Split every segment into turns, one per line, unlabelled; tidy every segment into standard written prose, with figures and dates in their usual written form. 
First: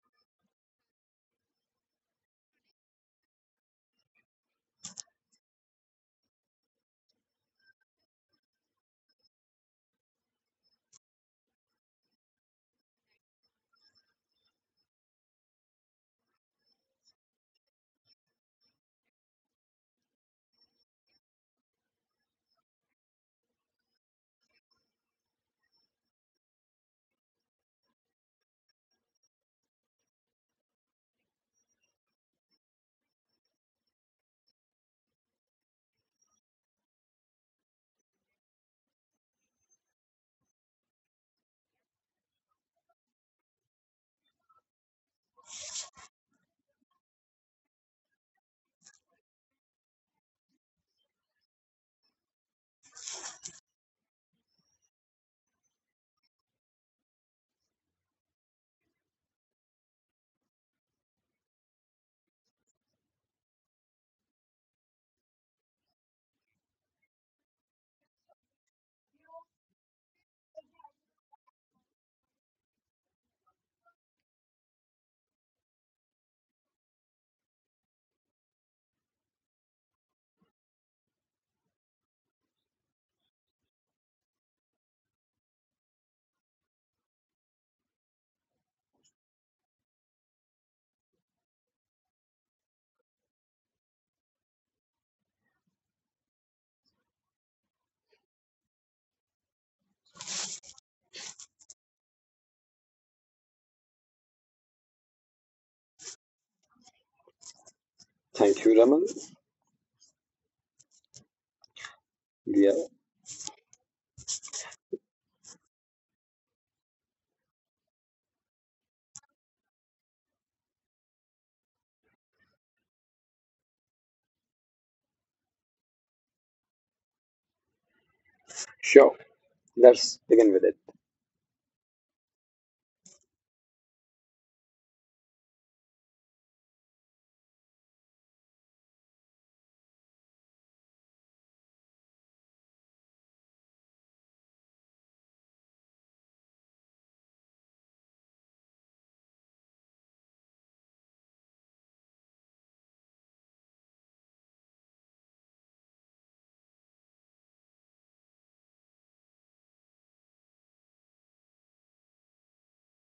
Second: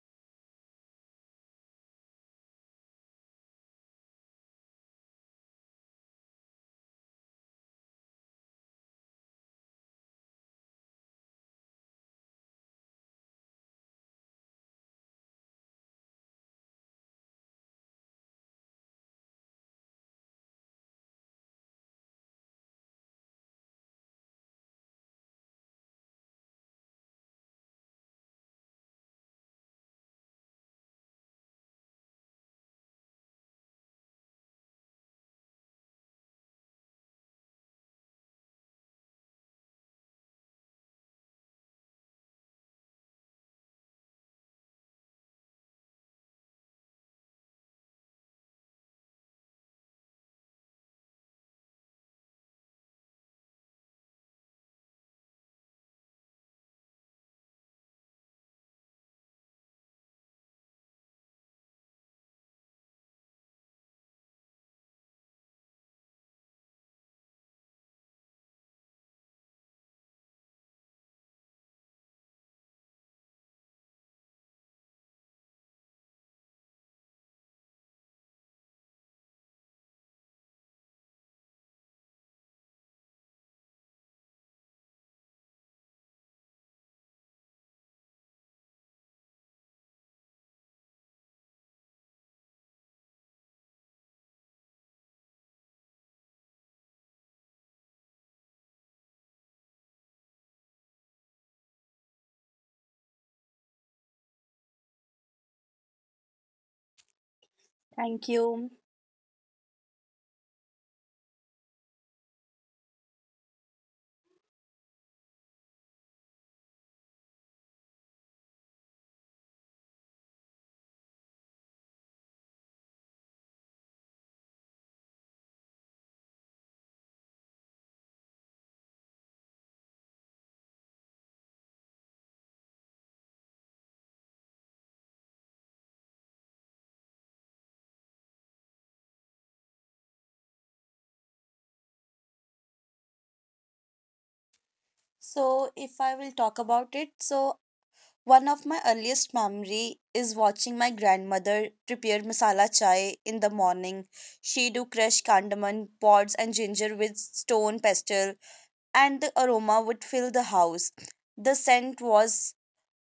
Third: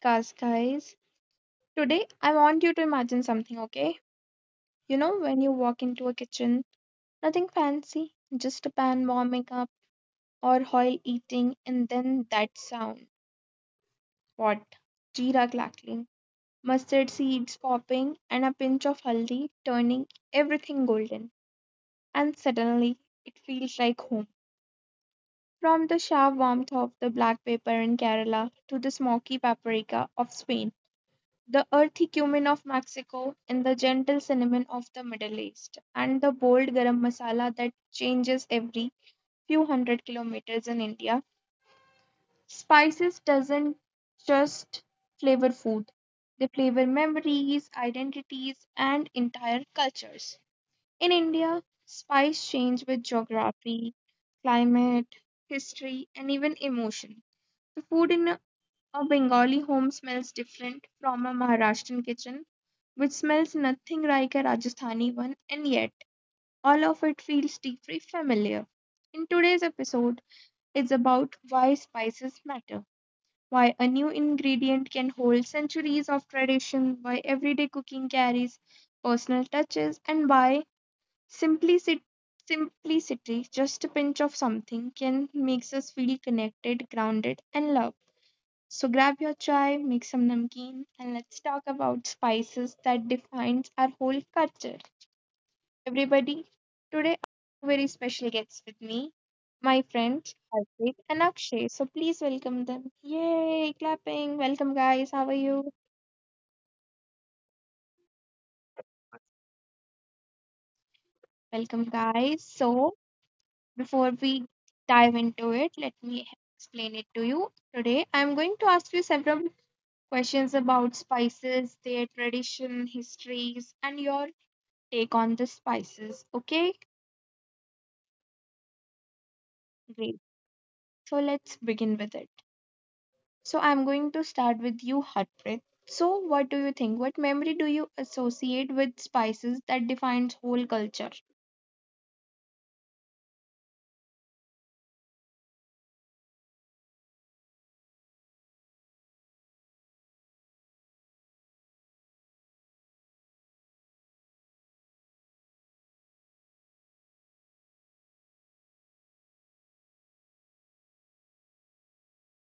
podcast, guys. Today, I want you to imagine something, okay? You know, when you walk into a kitchen, nothing fancy, just a pan warming up or oil eating, and then that sound. What? Jeera crackling, mustard seeds popping, and a pinch of haldi turning everything golden. And suddenly, it feels like home. From the sharp warmth of the black pepper in Kerala to the smoky paprika of Spain, the earthy cumin of Mexico and the gentle cinnamon of the Middle East, and the bold garam masala that changes every few hundred kilometers in India. Spices doesn't just flavor food, they flavor memories, identities, and entire cultures. In India, spice change with geography, climate, history, and even emotion. The food in a Bengali home smells different from a Maharashtrian kitchen, which smells nothing like a Rajasthani one, and yet all of it feels deeply familiar. In today's episode, it's about why spices matter, why a new ingredient can hold centuries of tradition, why everyday cooking carries personal touches, and why simplicity, simplicity, just a pinch of something, can makes us feel connected, grounded, and loved. So grab your chai, make some namkeen, and let's talk about spices that defines our whole culture. Everybody, today I have very special guests with me, my friends Harpreet and Akshay. So please welcome them. Yay, clapping. Welcome, guys. How are you?
Thank
Thank
you.
you, Raman.
Welcome,
Yeah,
guys. So before we dive into it, let me explain it to you. Today I'm going to ask you several questions about spices, their tradition, histories, and your take on the spices. Okay,
sure. Let's
great.
begin with it.
So let's begin with it. So I'm going to start with you, Harpreet. So what do you think? What memory do you associate with spices that defines whole culture?
So, if I will talk about it, so one of my earliest memory is watching my grandmother prepare masala chai in the morning. She do crush cardamom pods and ginger with stone pestle, and the aroma would fill the house. The scent was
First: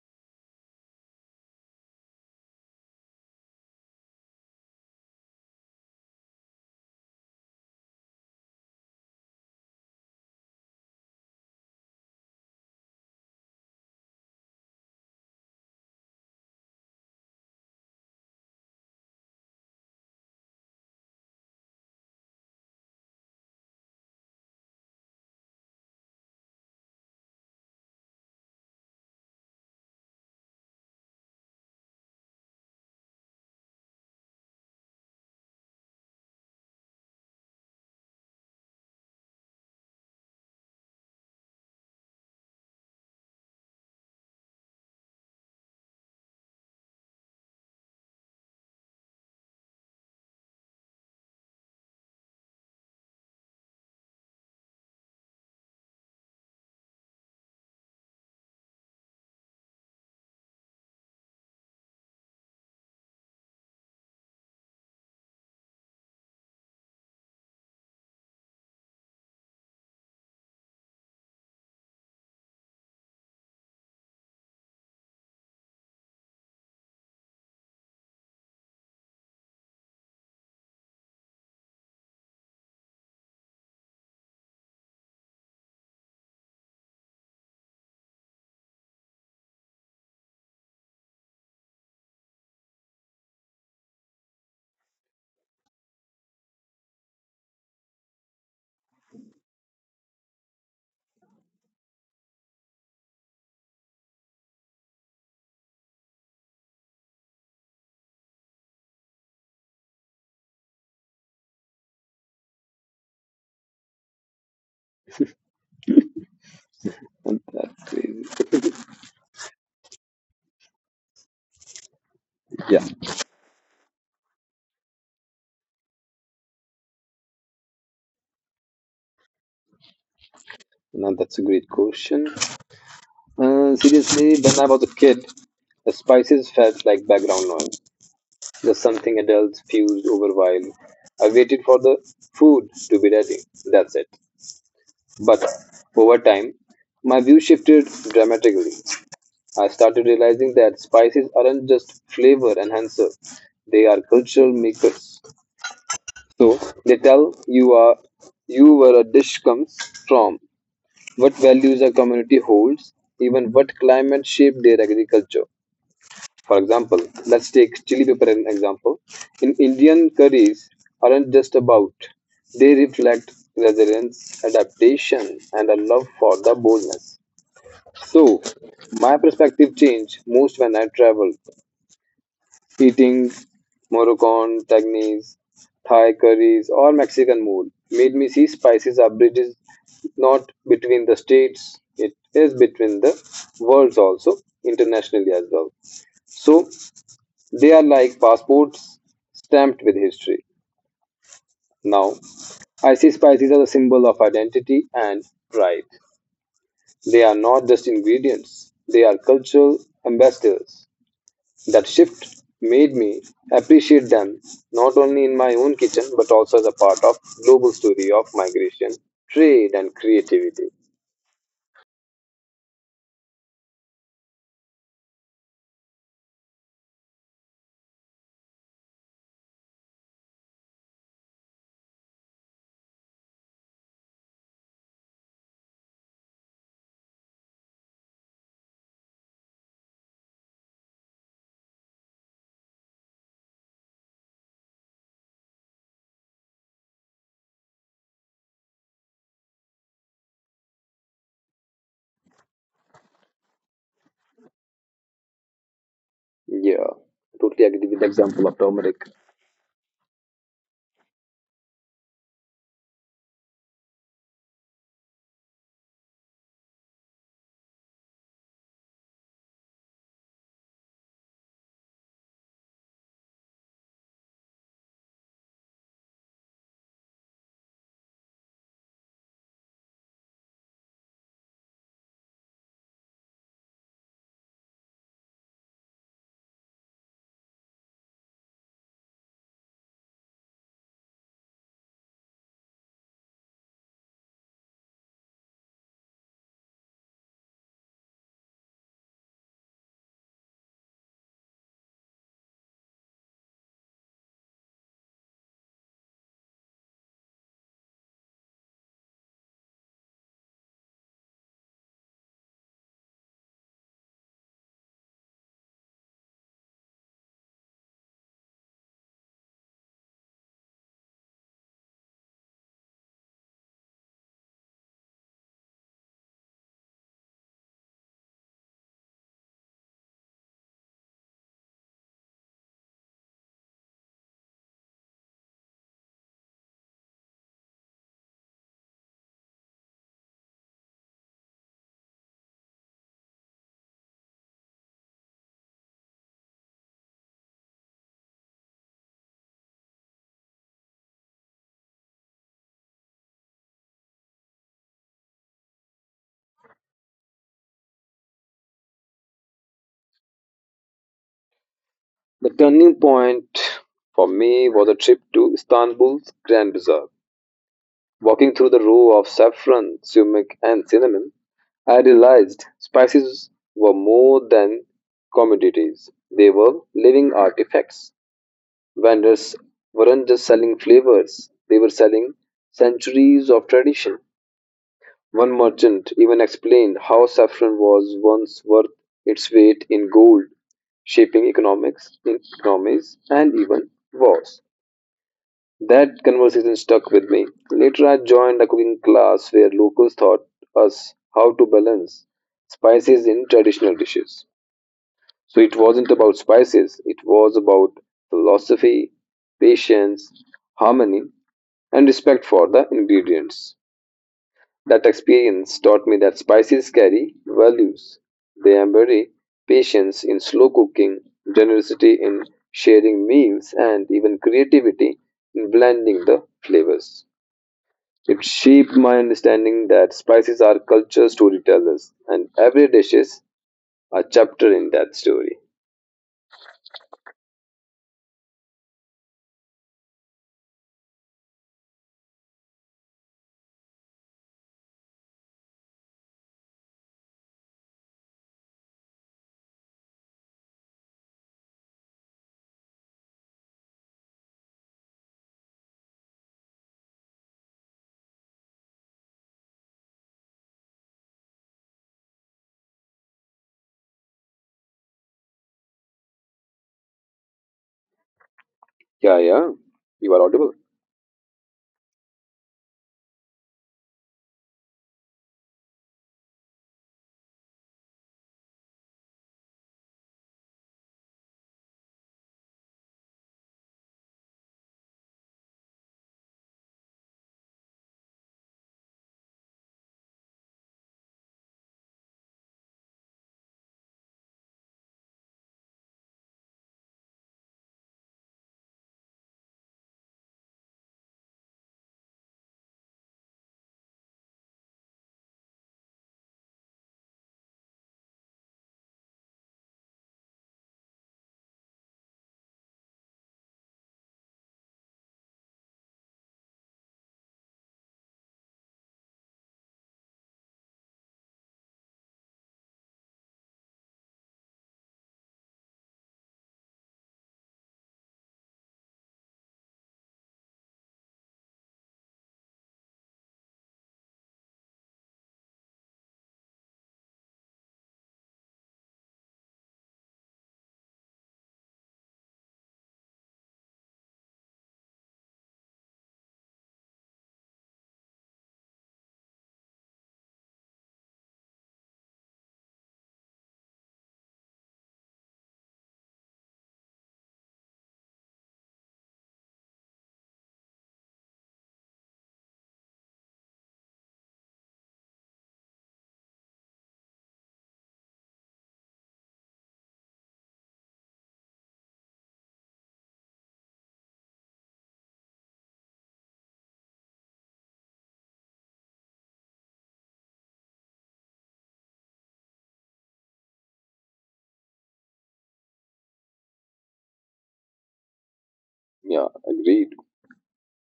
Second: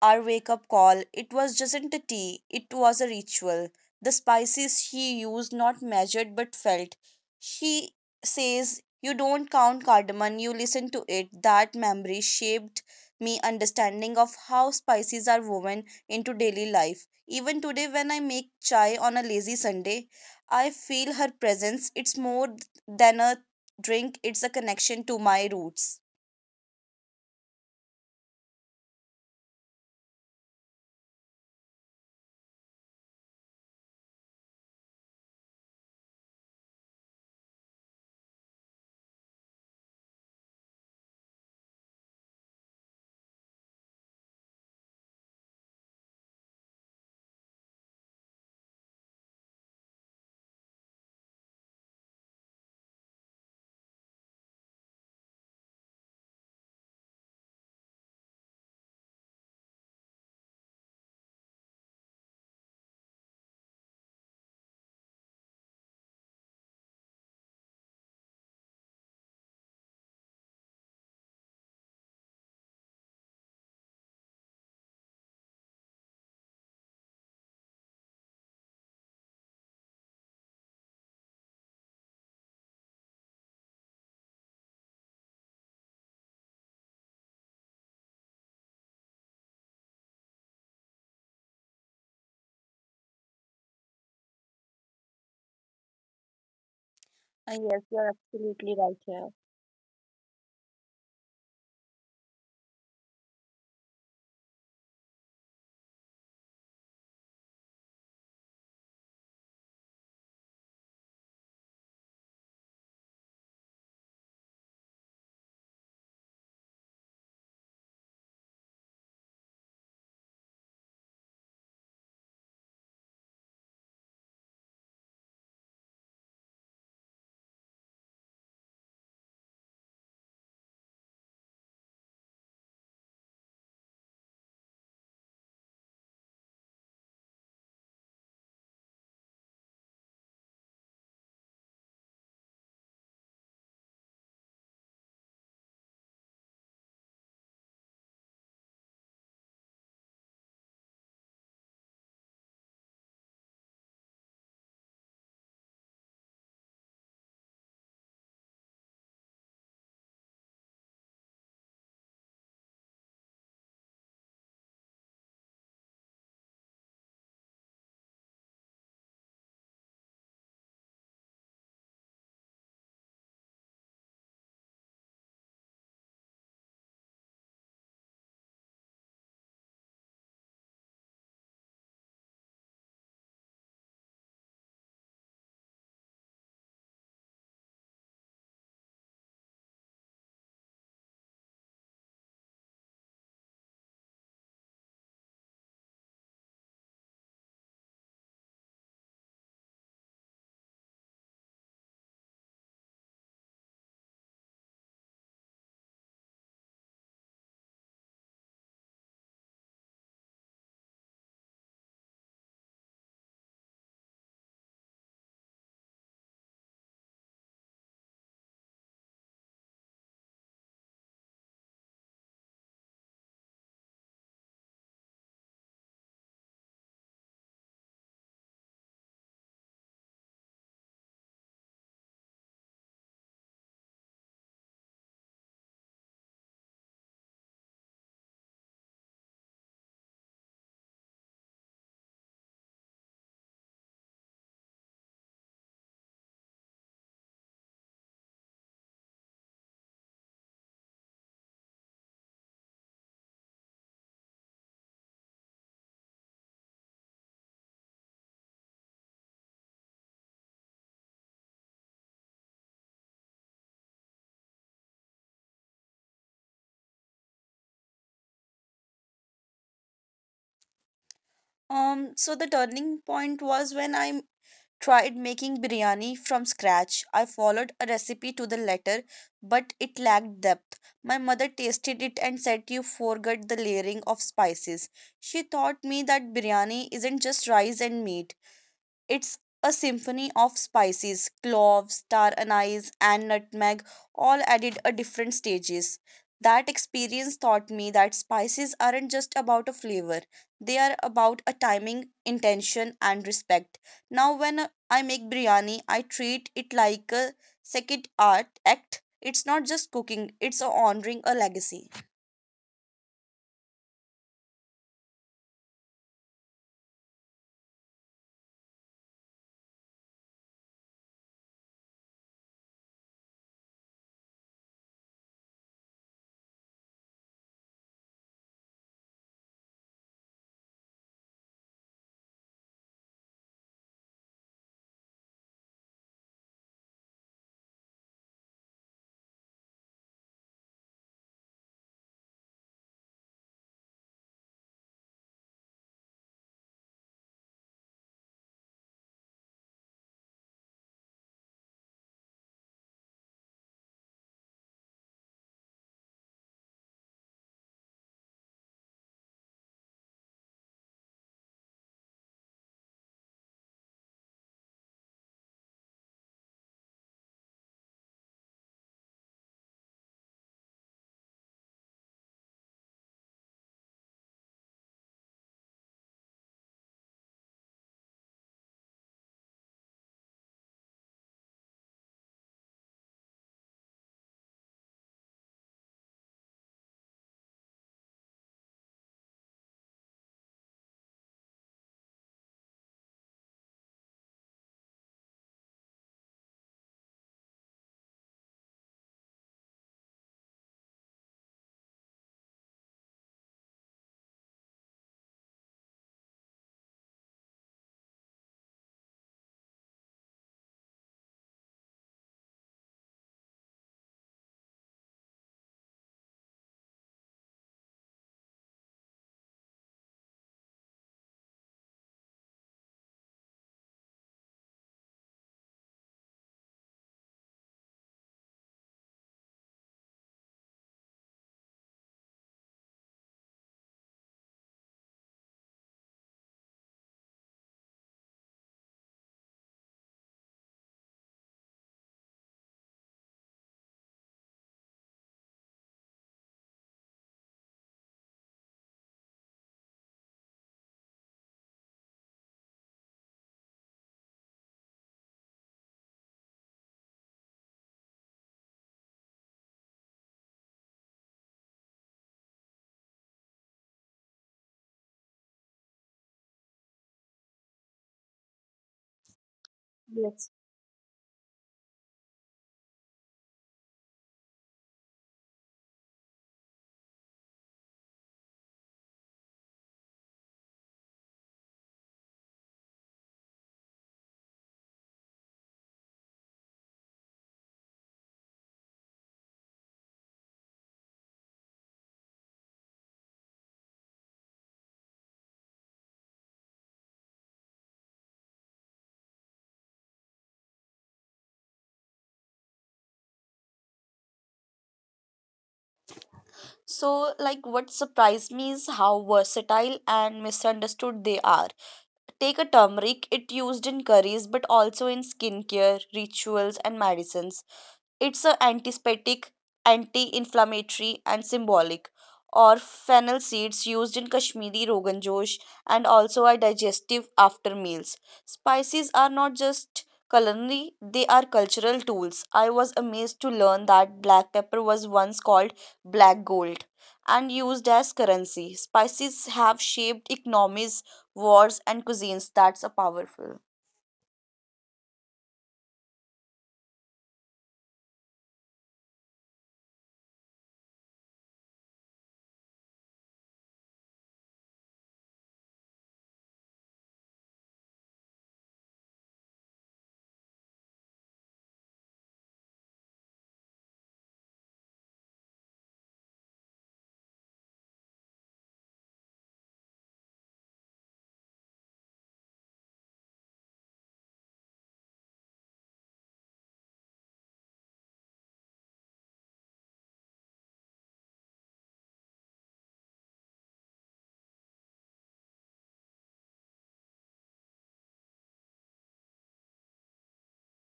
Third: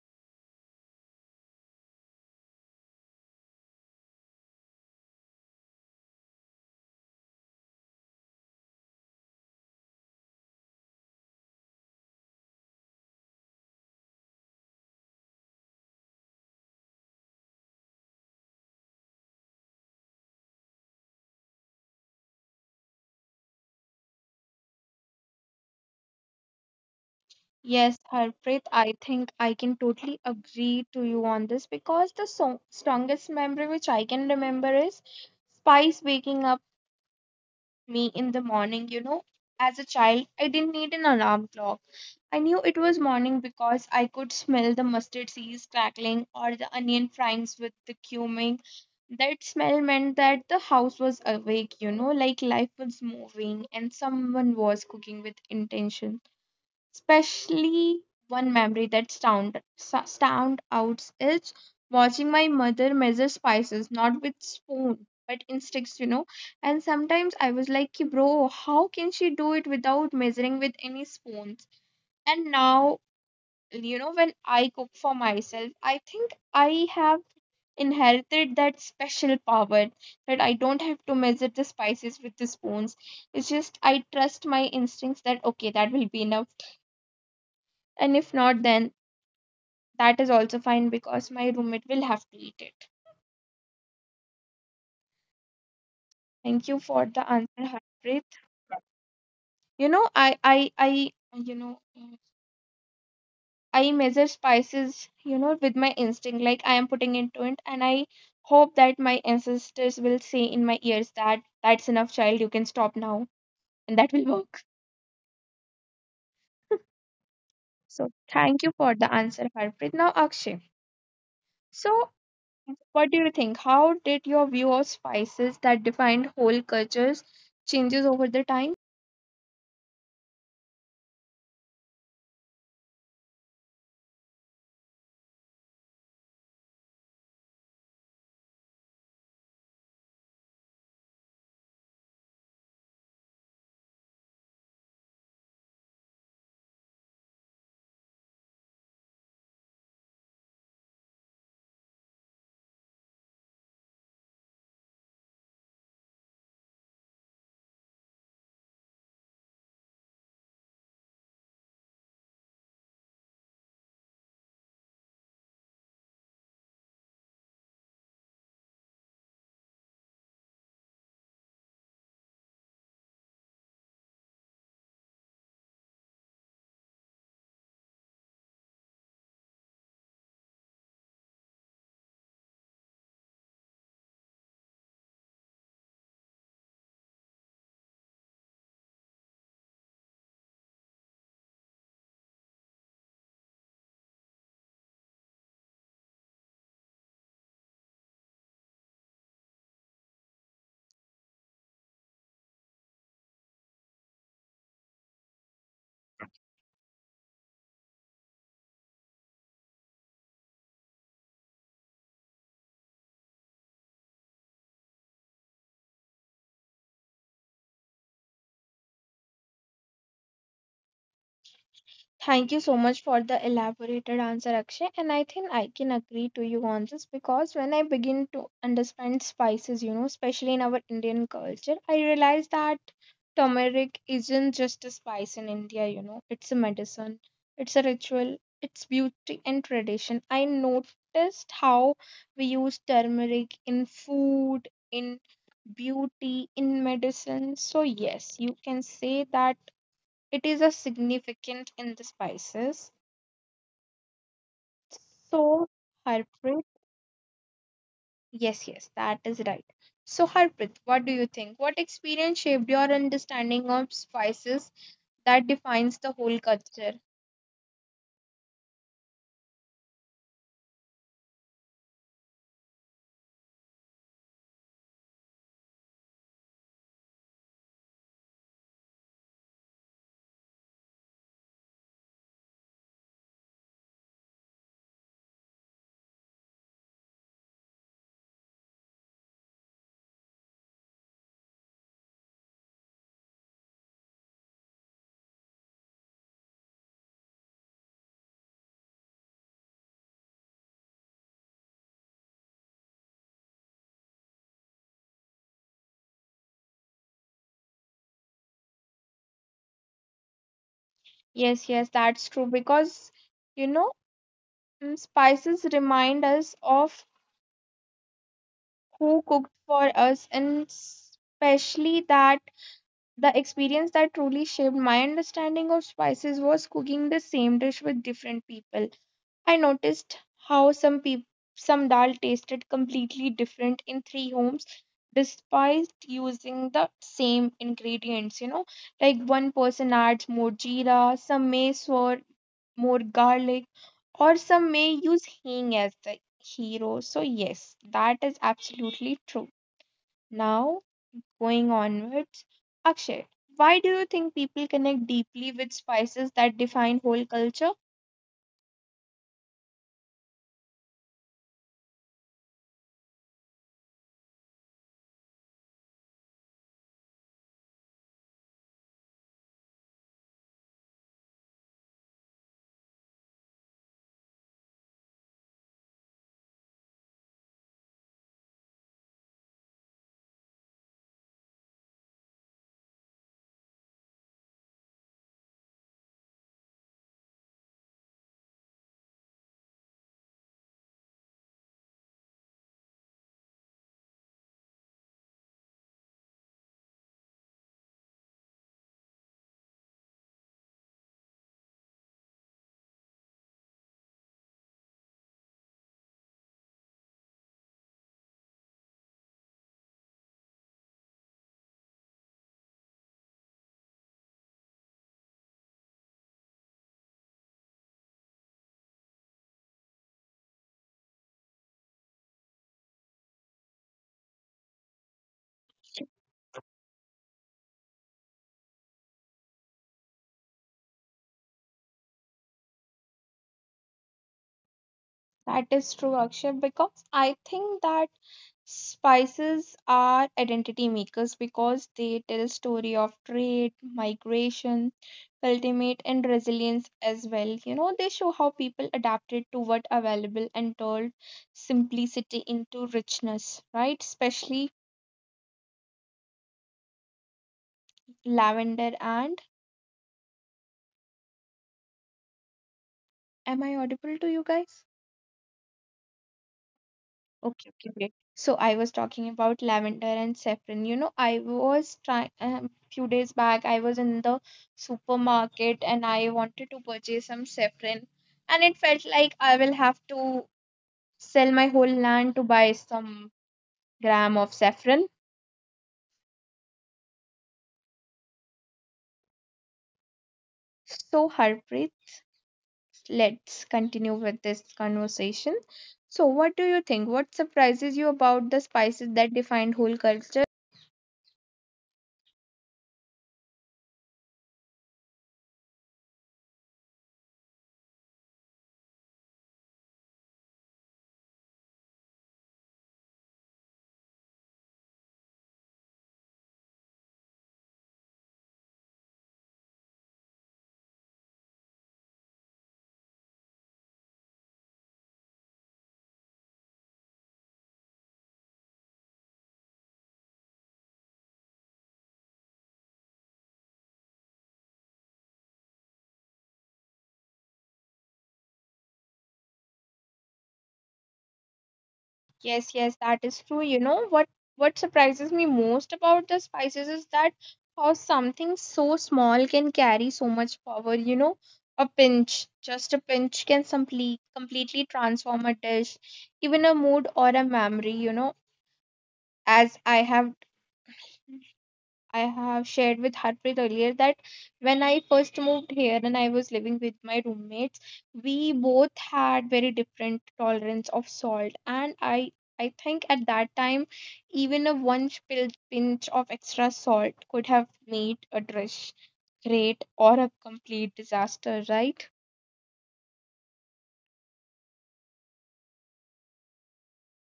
our wake up call. It was just a tea, it was a ritual. The spices she used, not measured but felt. She says, "You don't count cardamom, you listen to it." That memory shaped me understanding of how spices are woven into daily life. Even today, when I make chai on a lazy Sunday, I feel her presence. It's more than a drink, it's a connection to my roots.
Yes, Harpreet, I think I can totally agree to you on this because the strongest memory which I can remember is spice waking up me in the morning. You know, as a child, I didn't need an alarm clock. I knew it was morning because I could smell the mustard seeds crackling or the onion fryings with the cumin. That smell meant that the house was awake, you know, like life was moving and someone was cooking with intention. Especially one memory that stand out is watching my mother measure spices, not with spoon, but instincts, you know. And sometimes I was like, "Ki, bro, how can she do it without measuring with any spoons? And now, you know, when I cook for myself, I think I have inherited that special power, that I don't have to measure the spices with the spoons. It's just I trust my instincts that okay, that will be enough, and if not, then that is also fine because my roommate will have to eat it. Thank you
Uh,
for
yes,
the
you're
answer,
absolutely
Harpreet.
right here.
You know i i i you know I measure spices, you know, with my instinct, like I am putting into it, and I hope that my ancestors will say in my ears that that's enough, child, you can stop now, and that will work.
And that is,
So, thank you for the answer, Harpreet. Now, Akshay, so
yeah,
what do you think? How did your view of spices that defined whole cultures changes over the time?
now that's a great question. Seriously, when I was a kid, the spices felt like background noise, just something adults fused over while I waited for the food to be ready. That's it. But over time, my view shifted dramatically. I started realizing that spices aren't just flavor enhancers, they are cultural makers. So they tell you are you where a dish comes from, what values a community holds, even what climate shaped their agriculture. For example, let's take chili pepper as an example. In Indian curries aren't just about; they reflect resilience, adaptation, and a love for the boldness. So my perspective changed most when I traveled. Eating Moroccan tagines, Thai curries, or Mexican mole made me see spices are bridges not between the states, it is between the worlds also, internationally as well. So they are like passports stamped with history. Now, I see spices as a symbol of identity and pride. They are not just ingredients, they are cultural ambassadors. That shift made me appreciate them not only in my own kitchen but also as a part of global story of migration, trade and creativity.
Thank you so much for the elaborated answer, Akshay. And I think I can agree to you on this because when I begin to understand spices, you know, especially in our Indian culture, I realize that turmeric isn't just a spice in India, you know, it's a medicine, it's a ritual, it's beauty and tradition. I noticed how we use turmeric in food, in beauty, in medicine. So, yes, you can say that it is a significant in the spices.
Yeah,
So,
totally agree with the
Harpreet,
example of turmeric.
yes, yes, that is right. So, Harpreet, what do you think? What experience shaped your understanding of spices that defines the whole culture?
So the turning point was when I tried making biryani from scratch. I followed a recipe to the letter, but it lacked depth. My mother tasted it and said you forgot the layering of spices. She taught me that biryani isn't just rice and meat. It's a symphony of spices, cloves, star anise, and nutmeg, all added at different stages. That experience taught me that spices aren't just about a flavor, they are about a timing, intention, and respect. Now, when I make biryani, I treat it like a second art act. It's not just cooking, it's honoring a legacy.
Yes, yes, that's true because, you know, spices remind us of who cooked for us, and especially that the experience that truly shaped my understanding of spices was cooking the same dish with different people. I noticed how some dal tasted completely different in three homes despite using the same ingredients, you know, like one person adds more jeera, some may for more garlic, or some may use hing as the hero. So yes, that is absolutely true. Now, going onwards, Akshay, why do you think people connect deeply with spices that define whole culture?
The turning point for me was a trip to Istanbul's Grand Bazaar. Walking through the row of saffron, sumac and cinnamon, I realized spices were more than commodities. They were living artifacts. Vendors weren't just selling flavors, they were selling centuries of tradition. One merchant even explained how saffron was once worth its weight in gold, shaping economics, economies, and even wars. That conversation stuck with me. Later, I joined a cooking class where locals taught us how to balance spices in traditional dishes. So it wasn't about spices, it was about philosophy, patience, harmony, and respect for the ingredients. That experience taught me that spices carry values. They embody patience in slow cooking, generosity in sharing meals, and even creativity in blending the flavors. It shaped my understanding that spices are culture storytellers, and every dish is a chapter in that story.
That is true, Akshay, because I think that spices are identity makers because they tell story of trade, migration, ultimate and resilience as well. You know, they show how people adapted to what available and turned simplicity into richness, right? Especially lavender and, am I audible to you guys?
Yeah, yeah. You are
Yes.
Okay,
audible.
okay, great. So I was talking about lavender and saffron. You know, I was trying, few days back. I was in the supermarket and I wanted to purchase some saffron, and it felt like I will have to sell my whole land to buy some gram of saffron. So Harpreet, let's continue with this conversation. So, what do you think? What surprises you about the spices that defined whole culture?
So, like, what surprised me is how versatile and misunderstood they are. Take a turmeric, it used in curries but also in skincare, rituals and medicines. It's a antiseptic, anti-inflammatory, and symbolic. Or fennel seeds used in Kashmiri Rogan Josh and also are digestive after meals. Spices are not just culinary, they are cultural tools. I was amazed to learn that black pepper was once called black gold and used as currency. Spices have shaped economies, wars, and cuisines. That's a powerful.
Yes, yes, that is true. You know what surprises me most about the spices is that how something so small can carry so much power, you know. A pinch, just a pinch can completely transform a dish, even a mood or a memory, you know, as I have shared with Harpreet earlier that when I first moved here and I was living with my roommates, we both had very different tolerance of salt. And I think at that time, even a one pinch of extra salt could have made a dish great or a complete disaster, right?
Yeah, agreed.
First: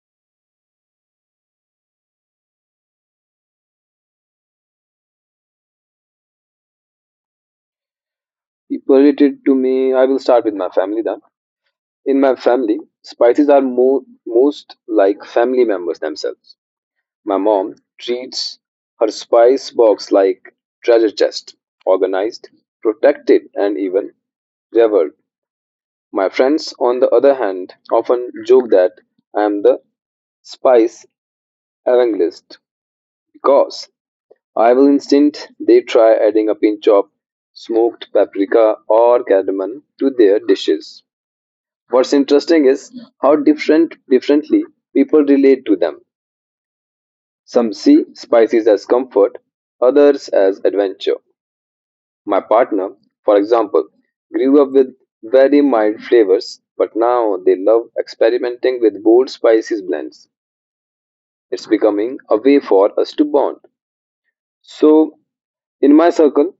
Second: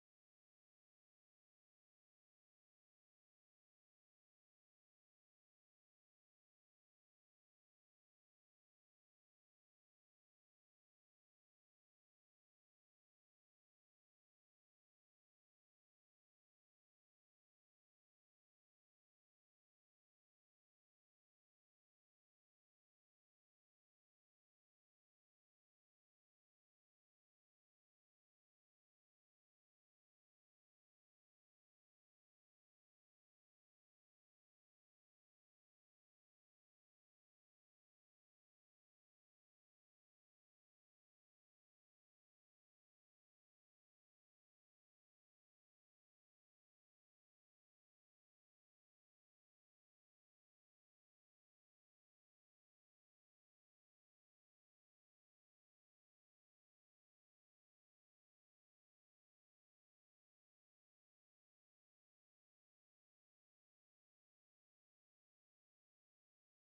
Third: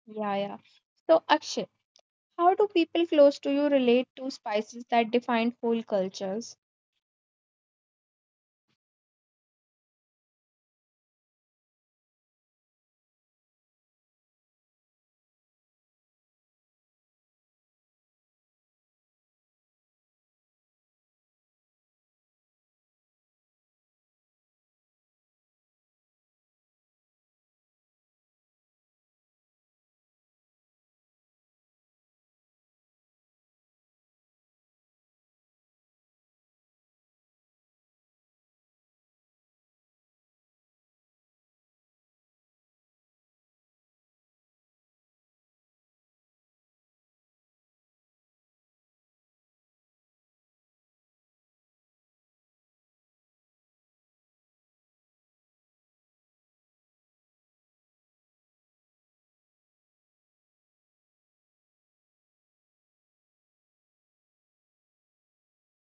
Yeah, yeah. So, Akshay, how do people close to you relate to spices that define whole cultures?
People related to me, I will start with my family then. In my family, spices are most like family members themselves. My mom treats her spice box like treasure chest, organized, protected, and even revered. My friends, on the other hand, often joke that I am the spice evangelist because Evil Instinct, they try adding a pinch of smoked paprika or cardamom to their dishes. What's interesting is how differently people relate to them. Some see spices as comfort, others as adventure. My partner, for example, grew up with very mild flavors, but now they love experimenting with bold spices blends. It's becoming a way for us to bond. So, in my circle,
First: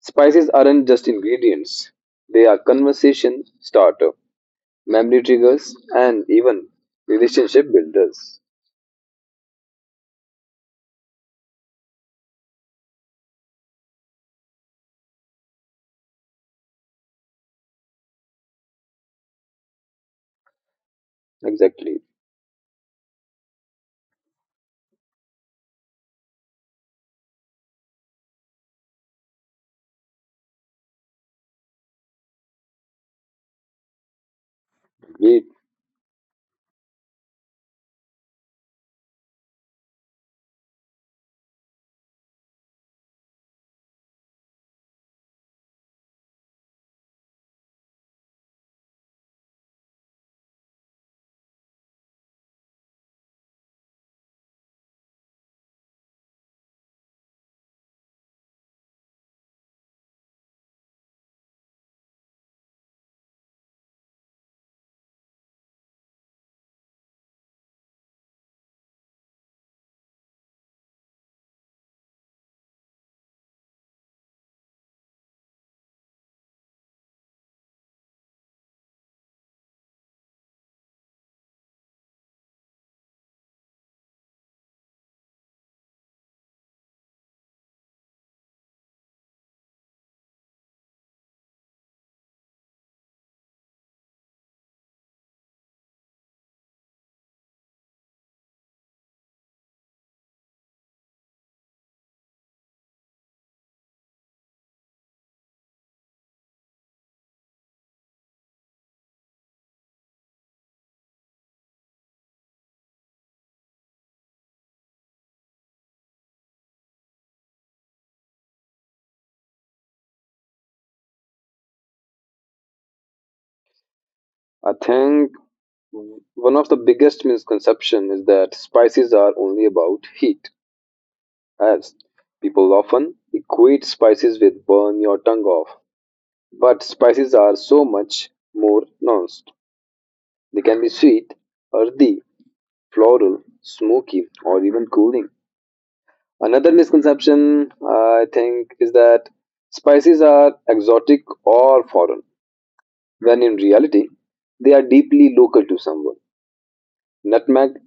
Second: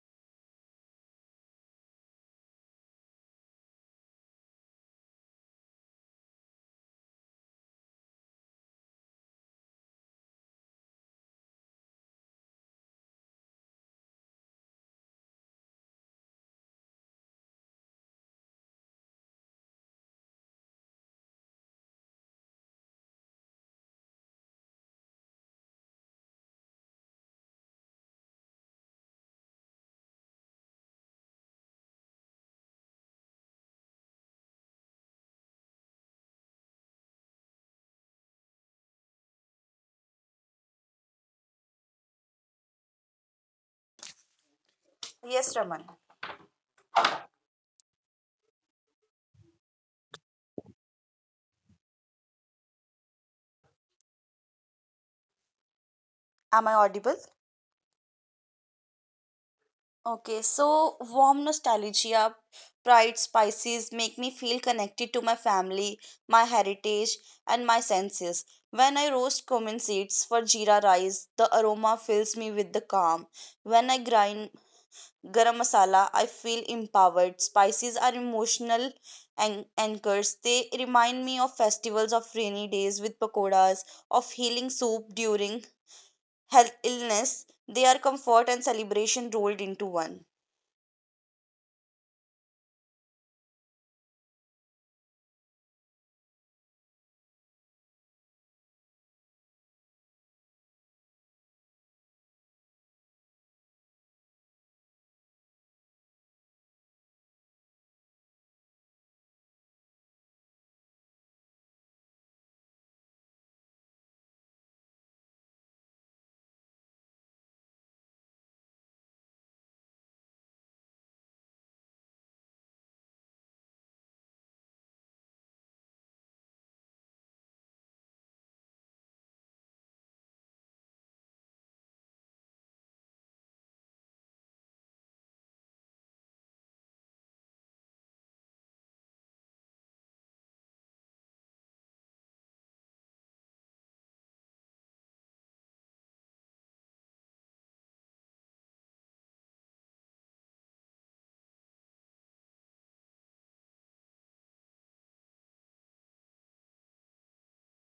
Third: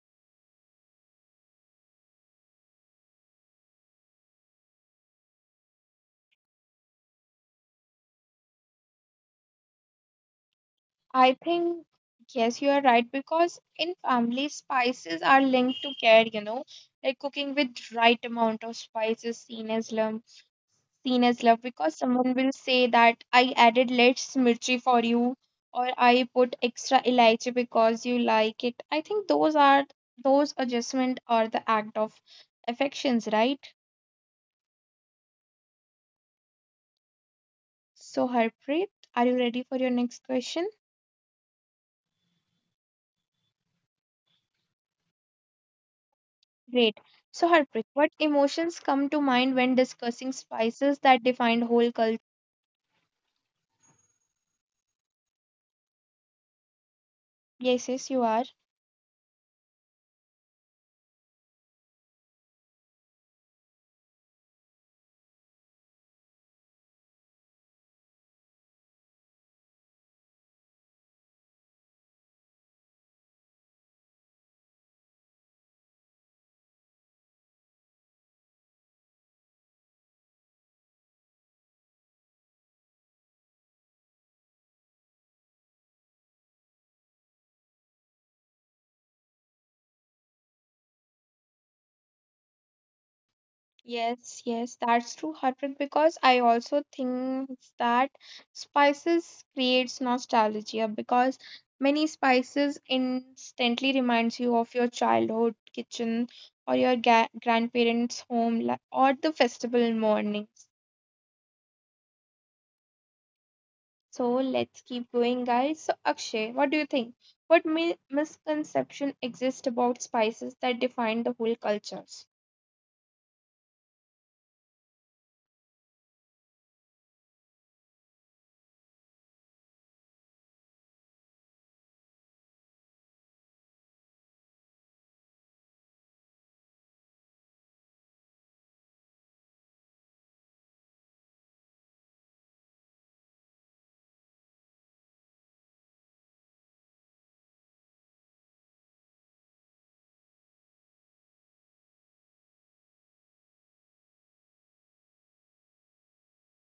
spices aren't just ingredients, they are conversation starter, memory triggers, and even relationship builders.
I think, yes, you are right because in family, spices are linked to care, you know, like cooking with right amount of spices seen as love
Exactly.
because someone will say that I added less mirchi for you or I put extra elaichi because you like it. I think those are those adjustment are the act of affections, right?
Great.
So Harpreet, are you ready for your next question?
Yes, Raman.
Great. So, Harpreet, what emotions come to mind when discussing spices that define whole culture?
Am I audible?
Yes, yes, you are.
Okay, so warm nostalgia, pride spices make me feel connected to my family, my heritage, and my senses. When I roast cumin seeds for jeera rice, the aroma fills me with the calm. When I grind garam masala, I feel empowered. Spices are emotional anchors. They remind me of festivals of rainy days with pakoras, of healing soup during health illness. They are comfort and celebration rolled into one.
Yes, yes, that's true, Harpreet, because I also think that spices creates nostalgia because many spices instantly reminds you of your childhood kitchen or your ga grandparents' home or the festival mornings. So let's keep going, guys. So, Akshay, what do you think? What misconception exists about spices that define the whole cultures?
I think one of the biggest misconception is that spices are only about heat, as people often equate spices with burn your tongue off. But spices are so much more nuanced. They can be sweet, earthy, floral, smoky, or even cooling. Another misconception, I think, is that spices are exotic or foreign, when in reality, they are deeply local to someone. Nutmeg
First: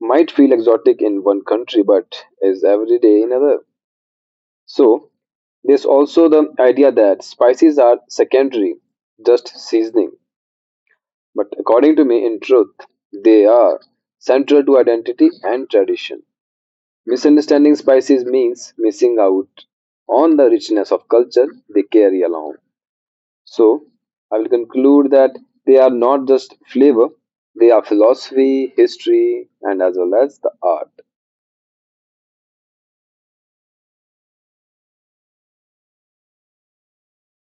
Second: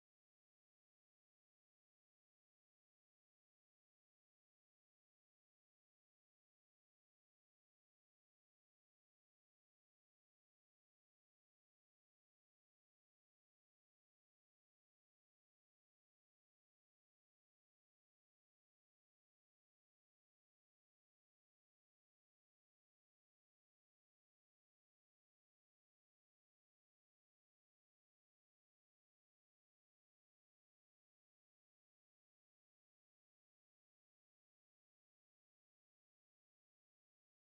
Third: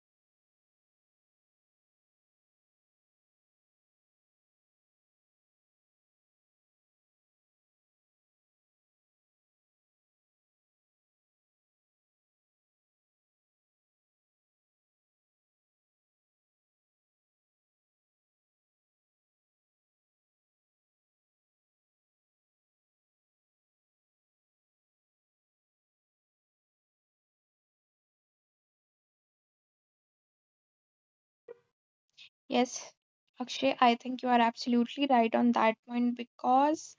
might feel exotic in one country but is everyday in another. So, there's also the idea that spices are secondary, just seasoning. But according to me, in truth, they are central to identity and tradition. Misunderstanding spices means missing out on the richness of culture they carry along. So, I will conclude that they are not just flavor, they are philosophy, history, and as well as the art.
Yes, Akshay, I think you are absolutely right on that point because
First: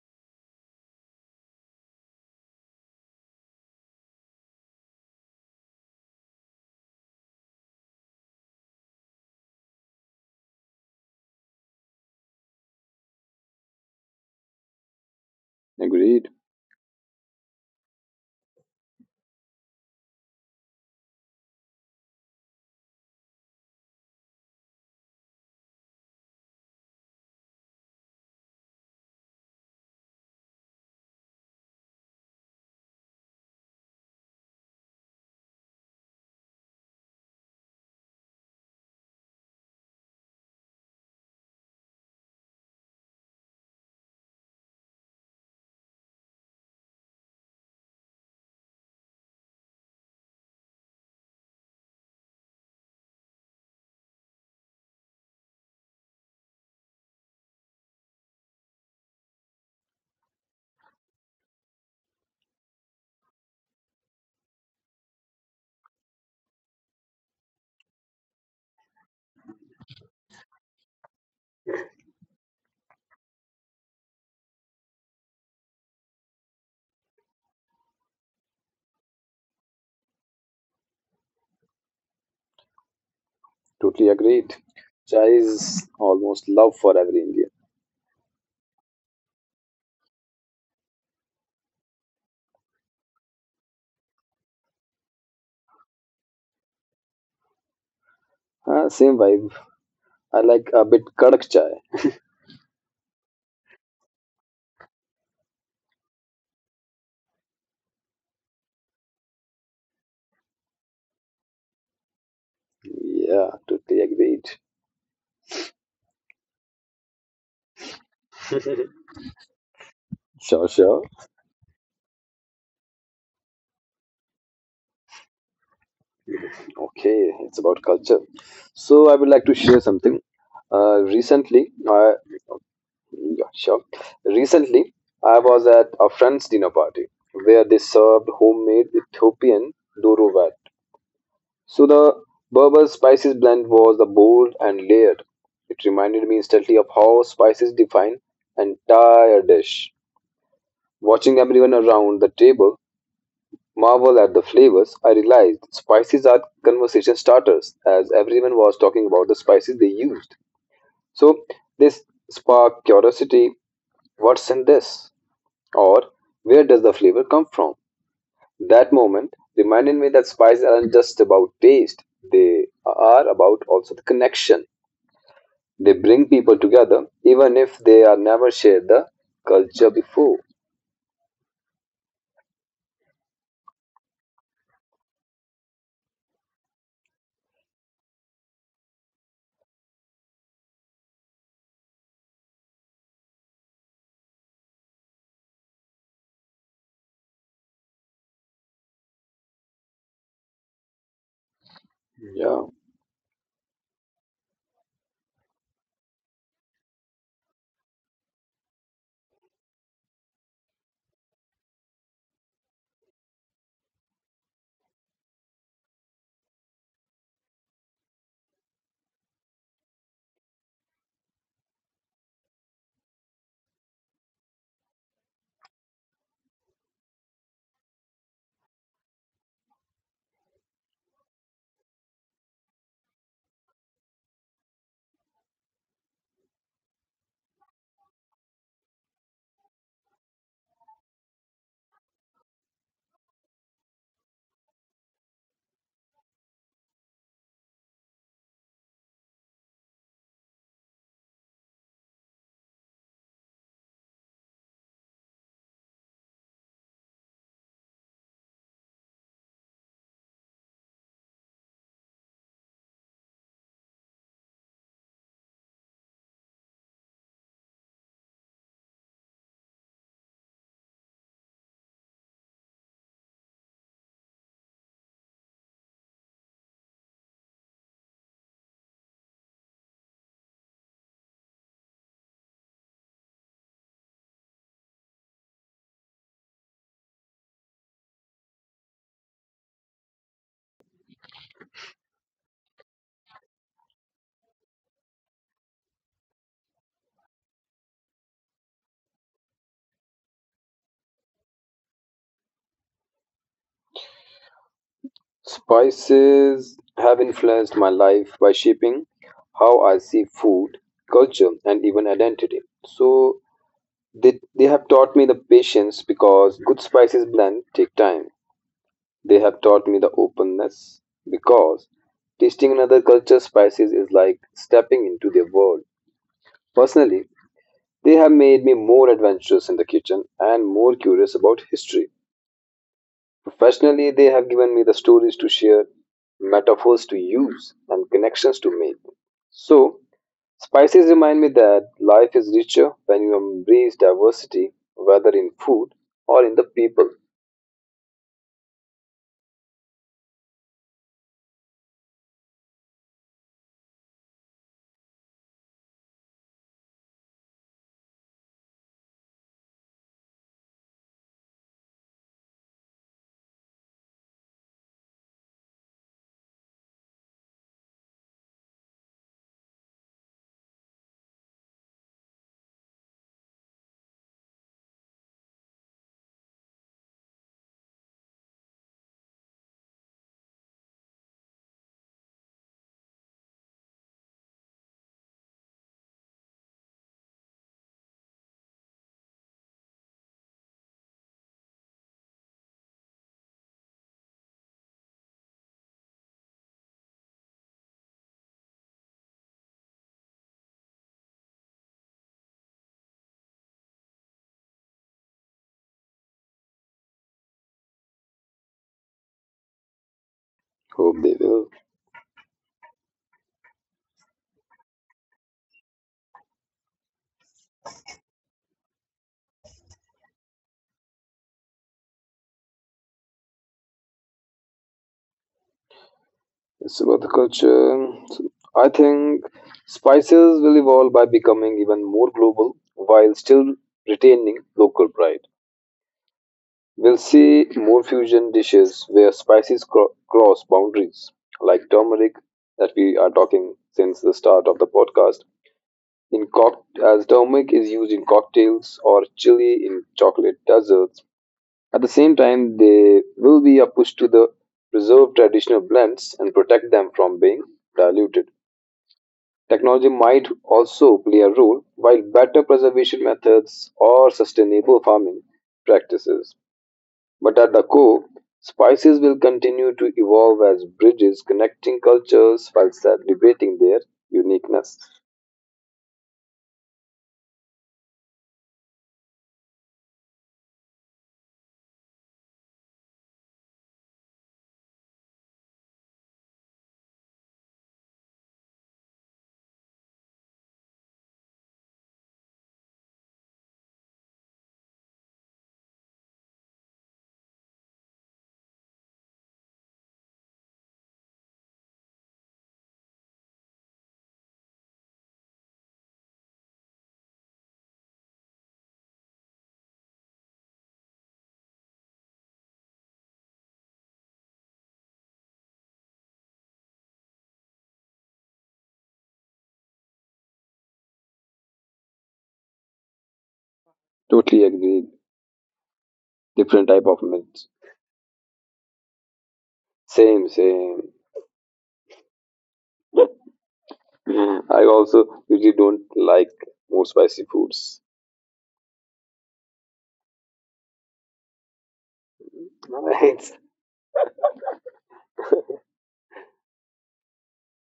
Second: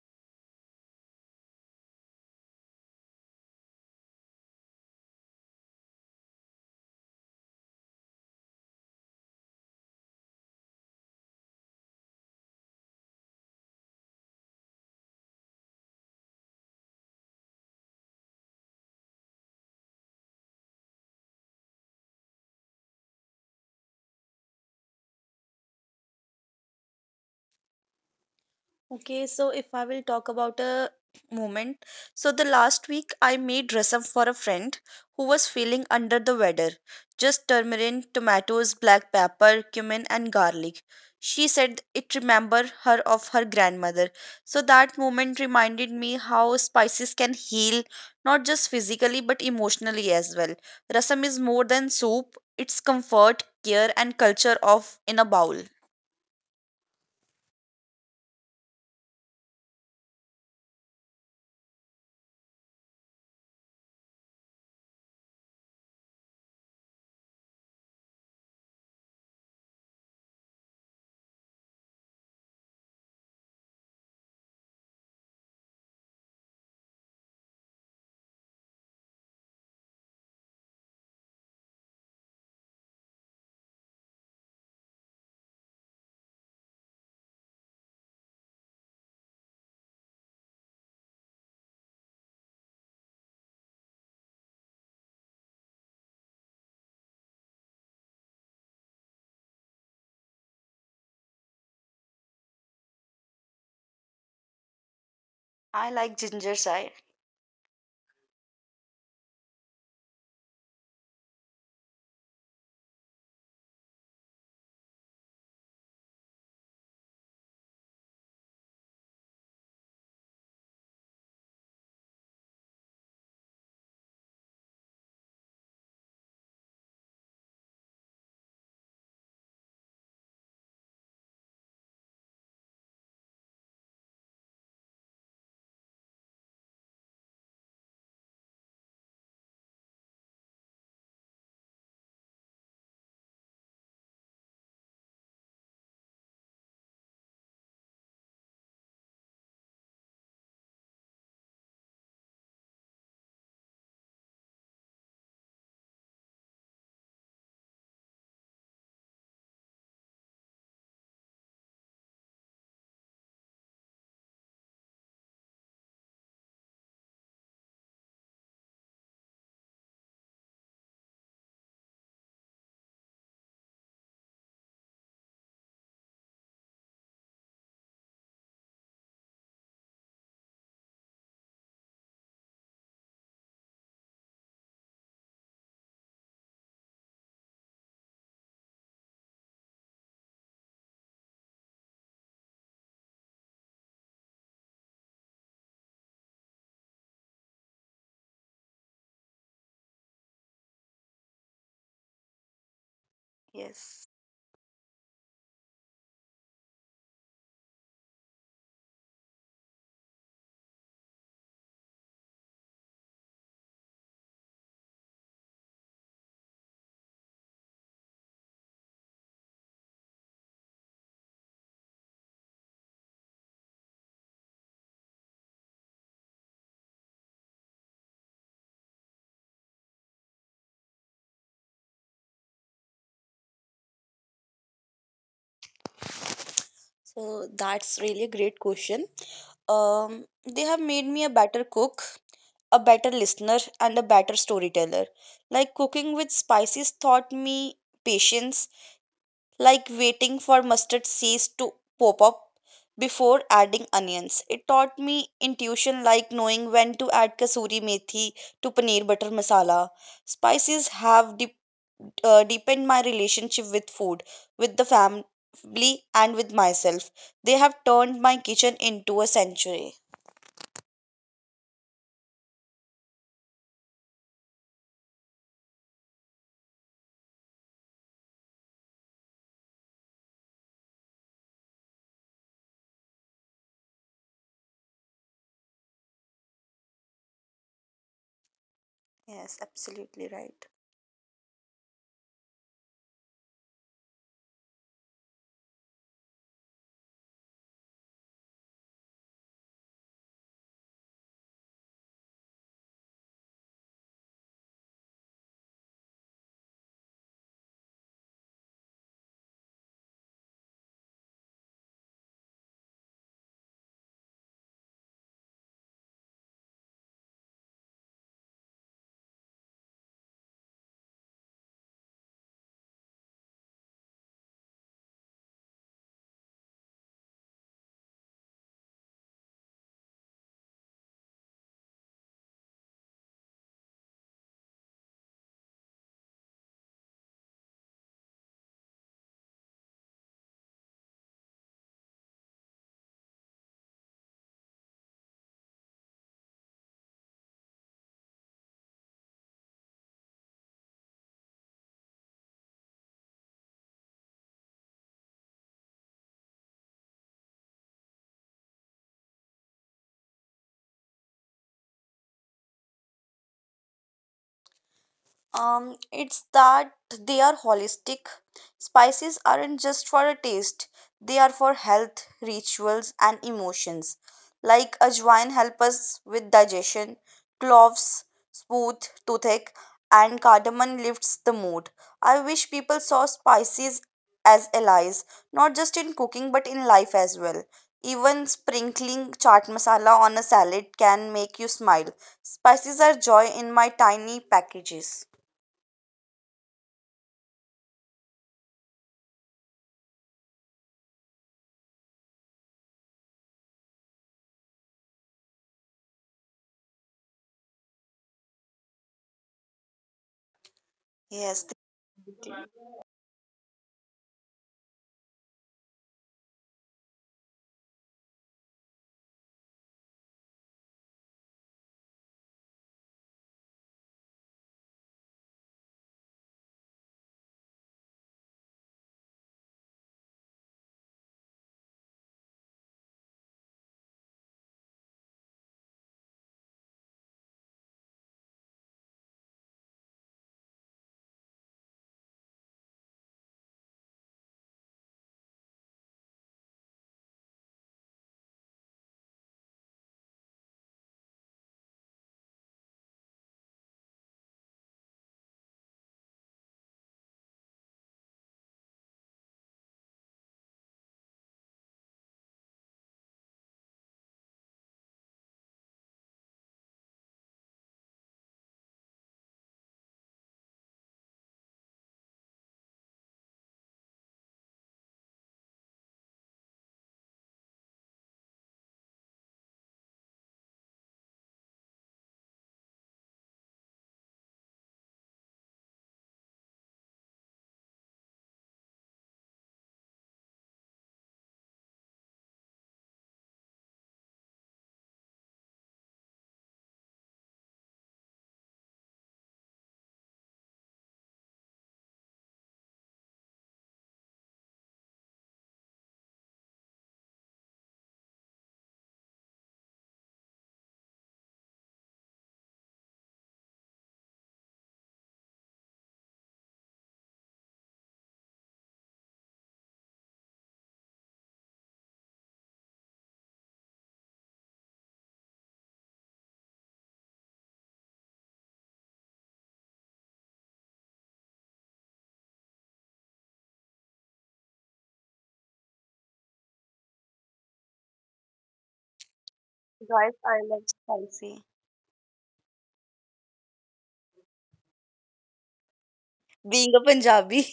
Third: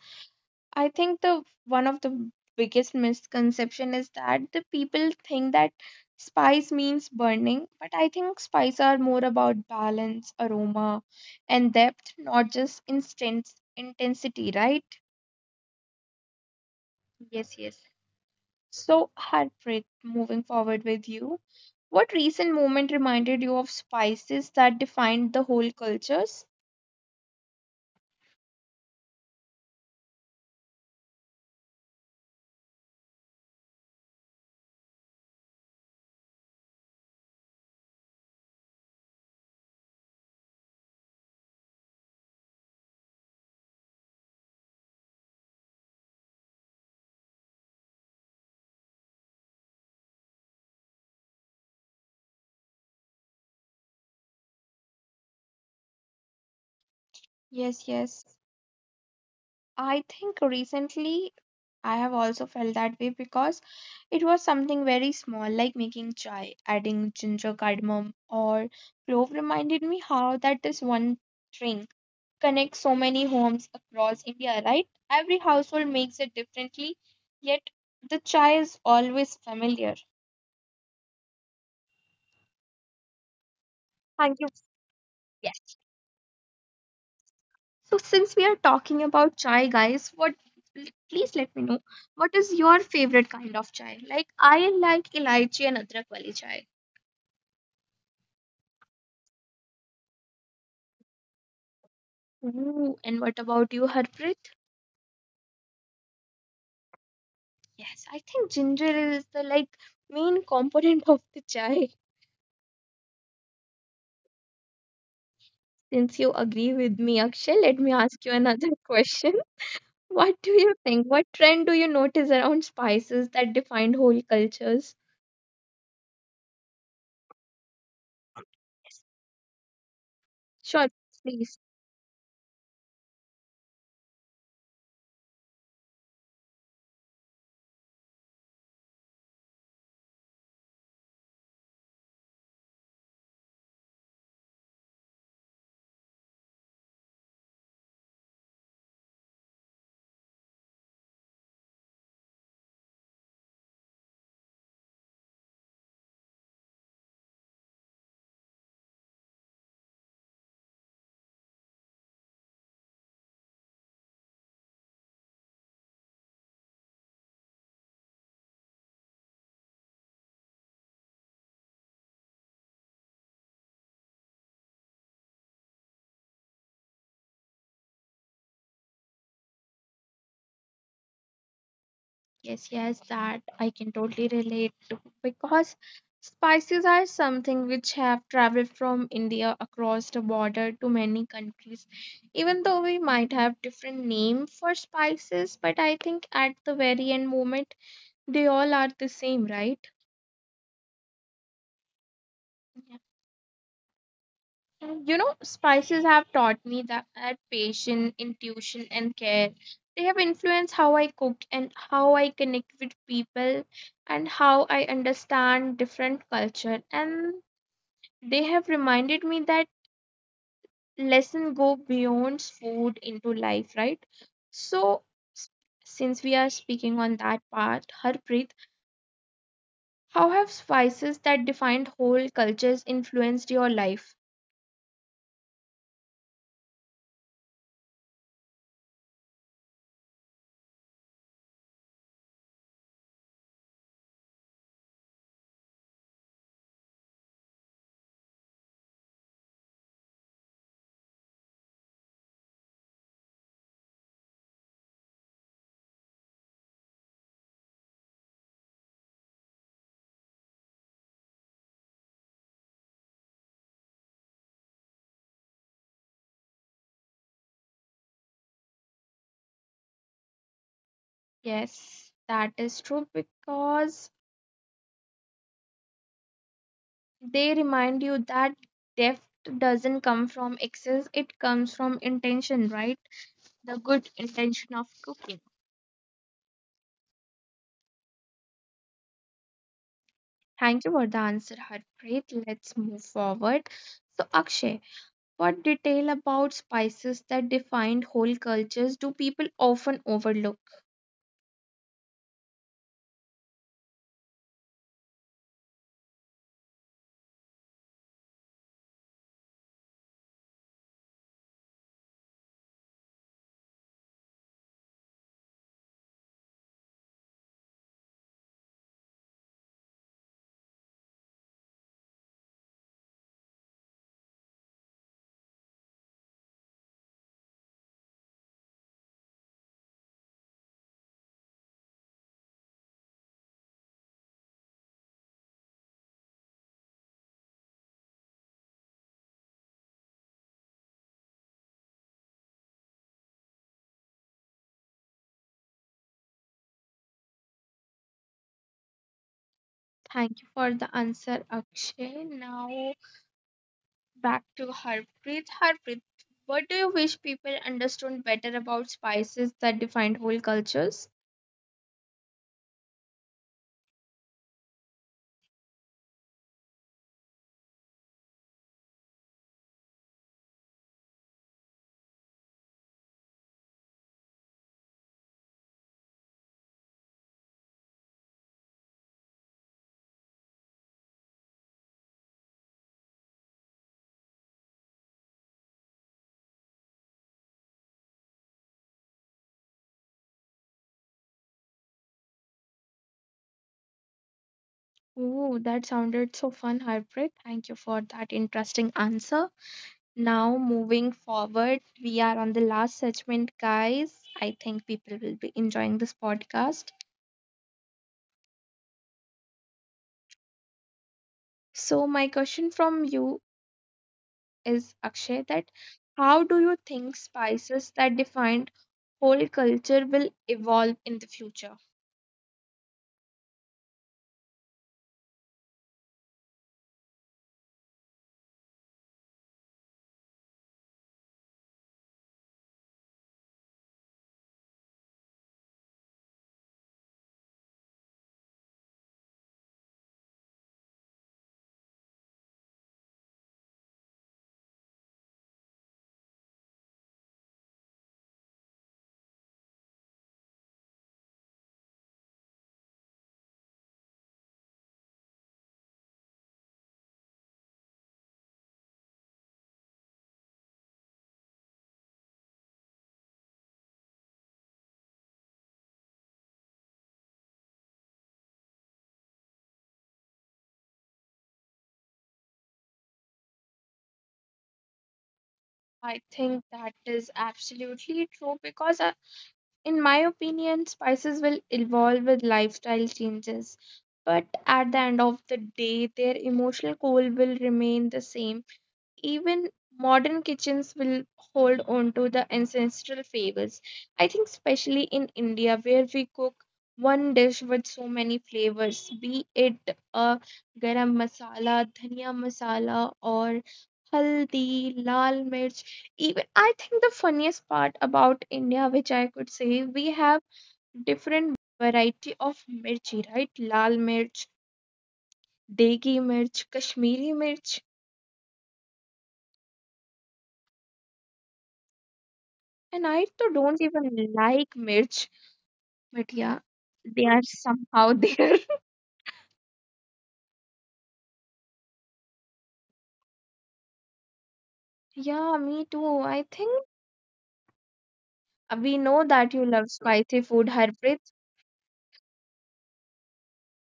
I think the one of the biggest misconception is that the people think that spice means burning, but I think spices are more about balance, aroma, and depth, not just instant intensity, right?
Agreed.
Yes, yes. So, Harpreet, moving forward with you, what recent moment reminded you of spices that defined the whole cultures?
Okay, so if I will talk about a moment, so the last week I made rasam for a friend who was feeling under the weather. Just turmeric, tomatoes, black pepper, cumin, and garlic. She said it remembered her of her grandmother. So that moment reminded me how spices can heal, not just physically but emotionally as well. Rasam is more than soup; it's comfort, care, and culture of in a bowl.
Yes, yes. I think recently I have also felt that way because it was something very small, like making chai, adding ginger, cardamom, or clove reminded me how that this one drink connects so many homes across India, right? Every household makes it differently, yet the chai is always familiar.
Totally agreed.
Thank you.
Chai
Yes.
is almost love for every Indian.
So since we are talking about chai, guys, what l- please let me know what is your favorite kind of chai? Like I like elaichi and adrak wali chai.
Ah, same vibe. I like a bit kadak chai.
Ooh, and what about you, Harpreet?
I like ginger chai.
Yes, I think ginger is the like main component of the chai.
Yeah, totally agreed.
Since you agree with me, Akshay, let me ask you another question.
Sure,
What do you
sure.
think? What trend do you notice around spices that defined whole cultures?
Okay, it's about culture. So I would like to share something.
Sure,
Recently,
please.
I Yeah, sure. Recently, I was at a friend's dinner party where they served homemade Ethiopian duruvat. So the Berber spices blend was the bold and layered. It reminded me instantly of how spices define an entire dish. Watching everyone around the table marvel at the flavors, I realized spices are conversation starters as everyone was talking about the spices they used. So this sparked curiosity. What's in this? Or where does the flavor come from? That moment reminded me that spices aren't just about taste, they are about also the connection. They bring people together, even if they are never shared the culture before.
Yes, yes, that I can totally relate to because spices are something which have traveled from India across the border to many countries. Even though we might have different name for spices, but I think at the very end moment they all are the same, right?
Yeah.
Yes.
And you know, spices have taught me that patience, intuition, and care. They have influenced how I cook and how I connect with people and how I understand different culture. And they have reminded me that lessons go beyond food into life, right? So, s- since we are speaking on that part, Harpreet, how have spices that defined whole cultures influenced your life?
So that's really a great question. They have made me a better cook, a better listener, and a better storyteller. Like cooking with spices taught me patience, like waiting for mustard seeds to pop up before adding onions. It taught me intuition, like knowing when to add kasuri methi to paneer butter masala. Spices have deepened my relationship with food, with the family, and with myself. They have turned my kitchen into a sanctuary.
Yes, that is true because they remind you that depth doesn't come from excess, it comes from intention, right? The good intention of cooking.
Yes, absolutely right.
Thank you for the answer, Harpreet. Let's move forward. So, Akshay, what detail about spices that defined whole cultures do people often overlook?
Spices have influenced my life by shaping how I see food, culture, and even identity. So they have taught me the patience because good spices blend take time. They have taught me the openness because tasting another culture's spices is like stepping into their world. Personally, they have made me more adventurous in the kitchen and more curious about history. Professionally, they have given me the stories to share, metaphors to use, and connections to make. So, spices remind me that life is richer when you embrace diversity, whether in food or in the people.
Thank you for the answer, Akshay. Now, back to Harpreet. Harpreet, what do you wish people understood better about spices that defined whole cultures?
It's that they are holistic. Spices aren't just for a taste, they are for health, rituals, and emotions. Like ajwain help us with digestion, cloves smooth toothache, and cardamom lifts the mood. I wish people saw spices as allies, not just in cooking but in life as well. Even sprinkling chaat masala on a salad can make you smile. Spices are joy in my tiny packages.
Oh, that sounded so fun, Harpreet. Thank you for that interesting answer. Now, moving forward, we are on the last segment, guys. I think people will be enjoying this podcast.
Hope they will.
Yes, thank you.
So, my question from you is, Akshay, that how do you think spices that defined whole culture will evolve in the future?
It's about the culture. I think spices will evolve by becoming even more global while still retaining local pride. We'll see more fusion dishes where spices cross boundaries, like turmeric that we are talking since the start of the podcast. In cock- as turmeric is used in cocktails or chili in chocolate desserts. At the same time, they will be a push to the preserve traditional blends and protect them from being diluted. Technology might also play a role, while better preservation methods or sustainable farming practices. But at the core, spices will continue to evolve as bridges connecting cultures while celebrating their uniqueness.
I think that is absolutely true because in my opinion, spices will evolve with lifestyle changes, but at the end of the day, their emotional core will remain the same, even modern kitchens will hold on to the ancestral flavors. I think, especially in India, where we cook one dish with so many flavors, be it a garam masala, dhania masala, or haldi, lal mirch. Even I think the funniest part about India, which I could say, we have different variety of mirchi, right? Lal mirch, degi mirch, Kashmiri mirch.
Totally agree.
And
Different
I
type
too
of
don't
meats.
even like Mirch, but yeah,
Same,
they are
same.
somehow there.
I also usually don't like more spicy foods.
Yeah, me too. I
Guys, I
think
love spicy.
we know that
Nice.
you love spicy food, Harpreet.
Being a Punjabi,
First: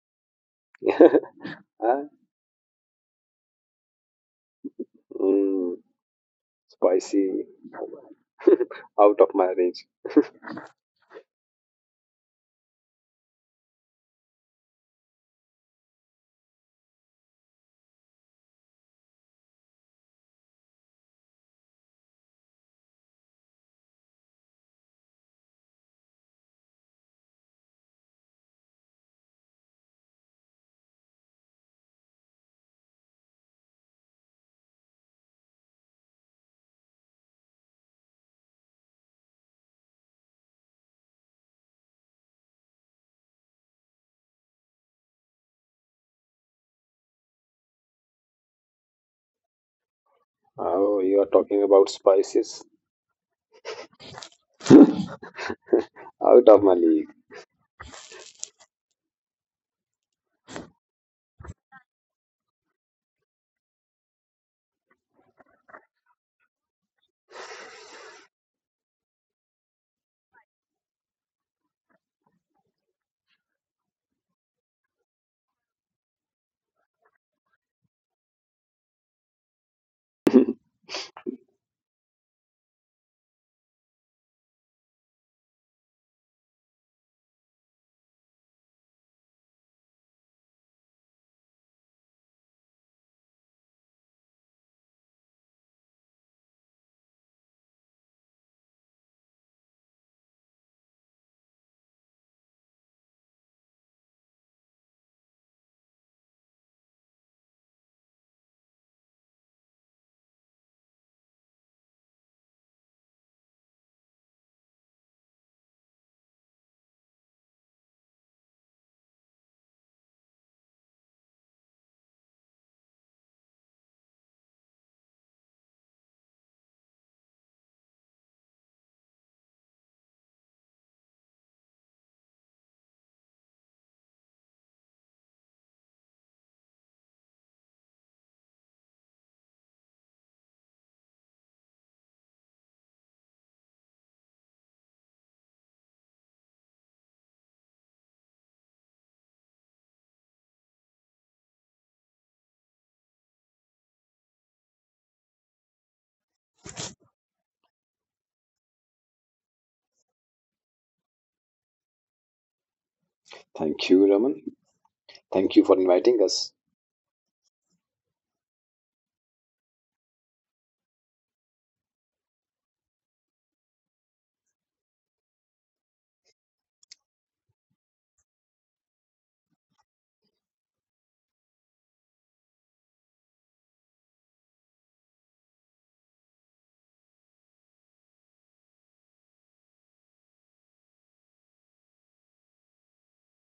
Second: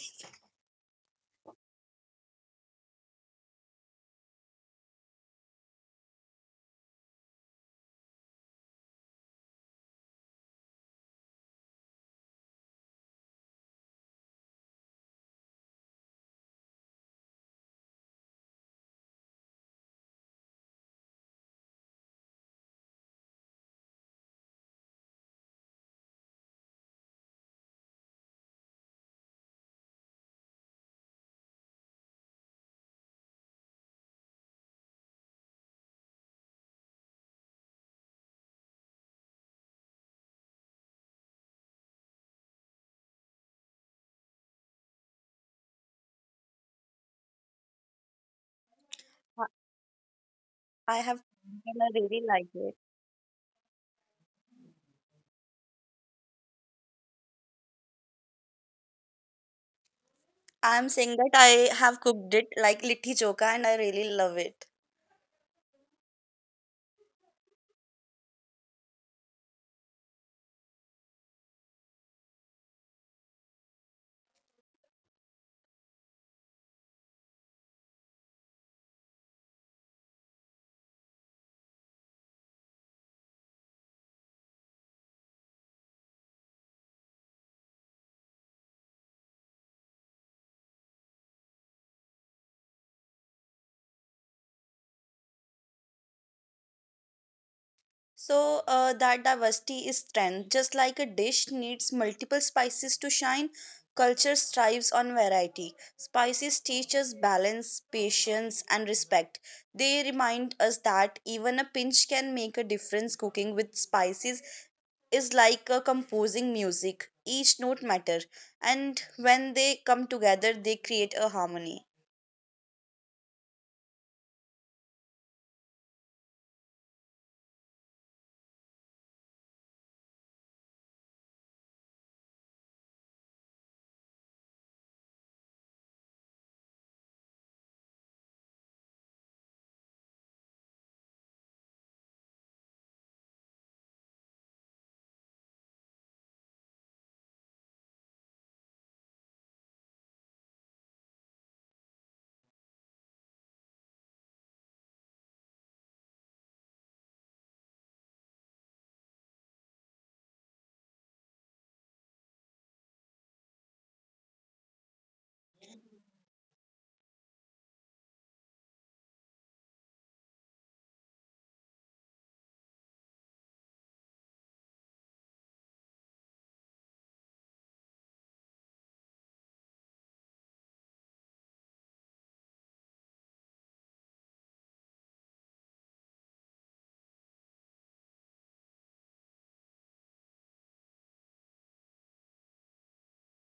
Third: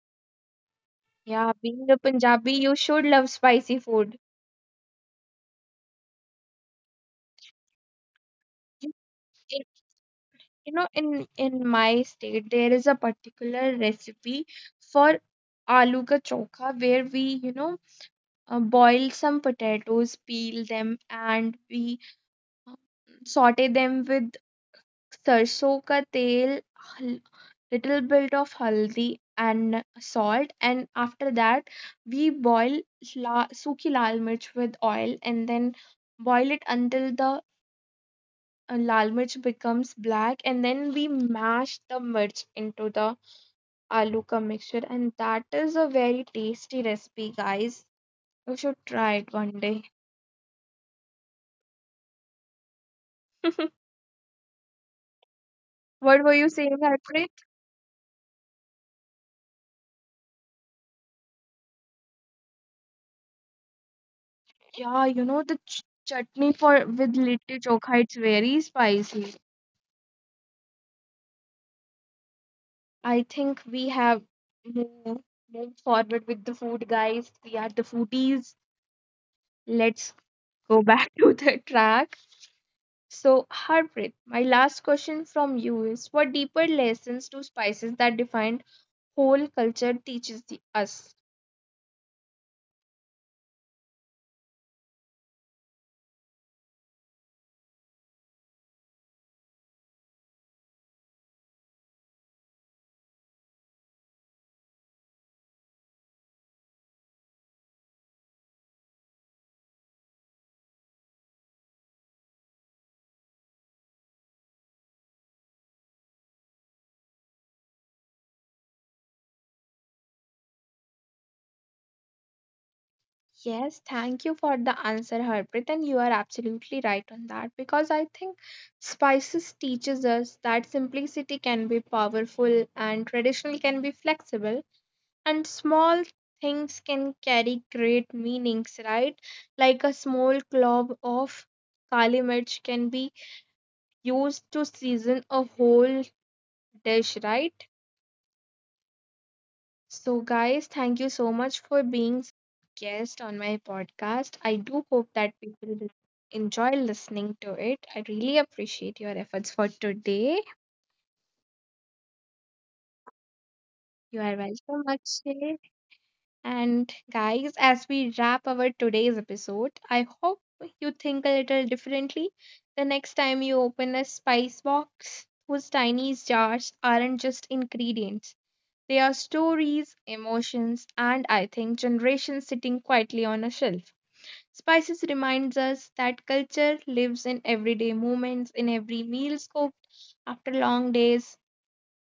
Yeah, being a
Huh?
Punjabi, you should love spicy food.
Mm, spicy.
You,
Out of my range.
in, in my state, there is a particular recipe for aloo ka chokha where we, you know, boil some potatoes, peel them, and we uh, saute them with सरसों का तेल, हल- little bit of haldi and salt, and after that we boil sukhi lal mirch with oil and then boil it until the lal mirch becomes black, and then we mash the mirch into the aloo ka mixture, and that is a very tasty recipe, guys. You should try it one day.
I
Oh,
have
you are
cooked
talking
and I
about
really like
spices.
it.
What
Out
were
of
you
my
saying,
league.
Harpreet?
I'm saying that I have cooked it like litti choka and I really love it.
Yeah, you know the chutney for with litti chokha, it's very spicy. I think we have moved, moved forward with the food, guys. We are the foodies. Let's go back to the track. So, Harpreet, my last question from you is, what deeper lessons do spices that defined whole culture teaches us?
So that diversity is strength. Just like a dish needs multiple spices to shine, culture strives on variety. Spices teach us balance, patience, and respect. They remind us that even a pinch can make a difference cooking with spices is like composing music. Each note matter, and when they come together, they create a harmony.
Yes, thank you for the answer, Harpreet. And you are absolutely right on that because I think spices teaches us that simplicity can be powerful and traditional can be flexible, and small things can carry great meanings, right? Like a small clove of kali mirch can be used to season a whole dish, right? So guys, thank you so much for being guest on my podcast. I do hope that people will enjoy listening to it. I really appreciate your efforts for today.
Thank you, Raman. Thank you for
You are
inviting us.
welcome, Akshay. And guys, as we wrap our today's episode, I hope you think a little differently the next time you open a spice box whose tiny jars aren't just ingredients. They are stories, emotions, and I think generations sitting quietly on a shelf. Spices reminds us that culture lives in everyday moments, in every meal scooped after long days,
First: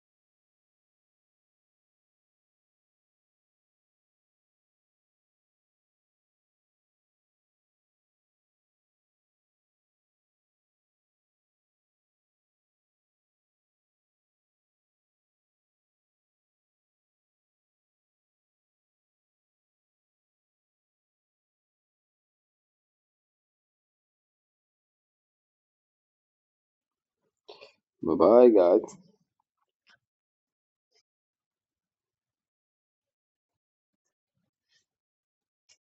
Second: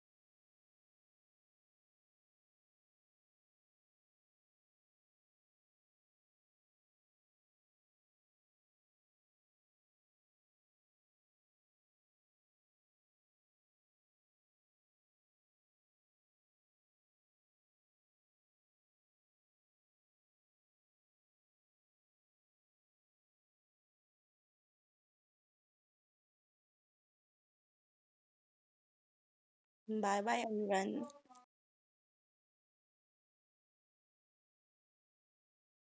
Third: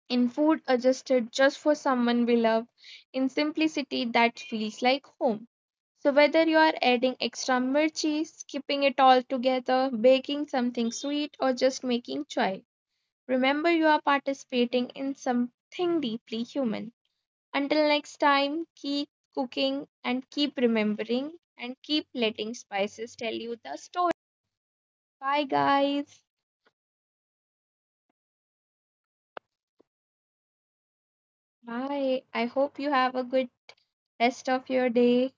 in food adjusted just for someone we love, in simplicity that feels like home. So, whether you are adding extra mirchi, skipping it all together, baking something sweet, or just making chai, remember you are participating in something deeply human. Until next time, keep cooking and keep remembering and keep letting spices tell you the story. Bye, guys.
Bye bye, guys.
Bye bye, Anuran.
Bye. I hope you have a good rest of your day.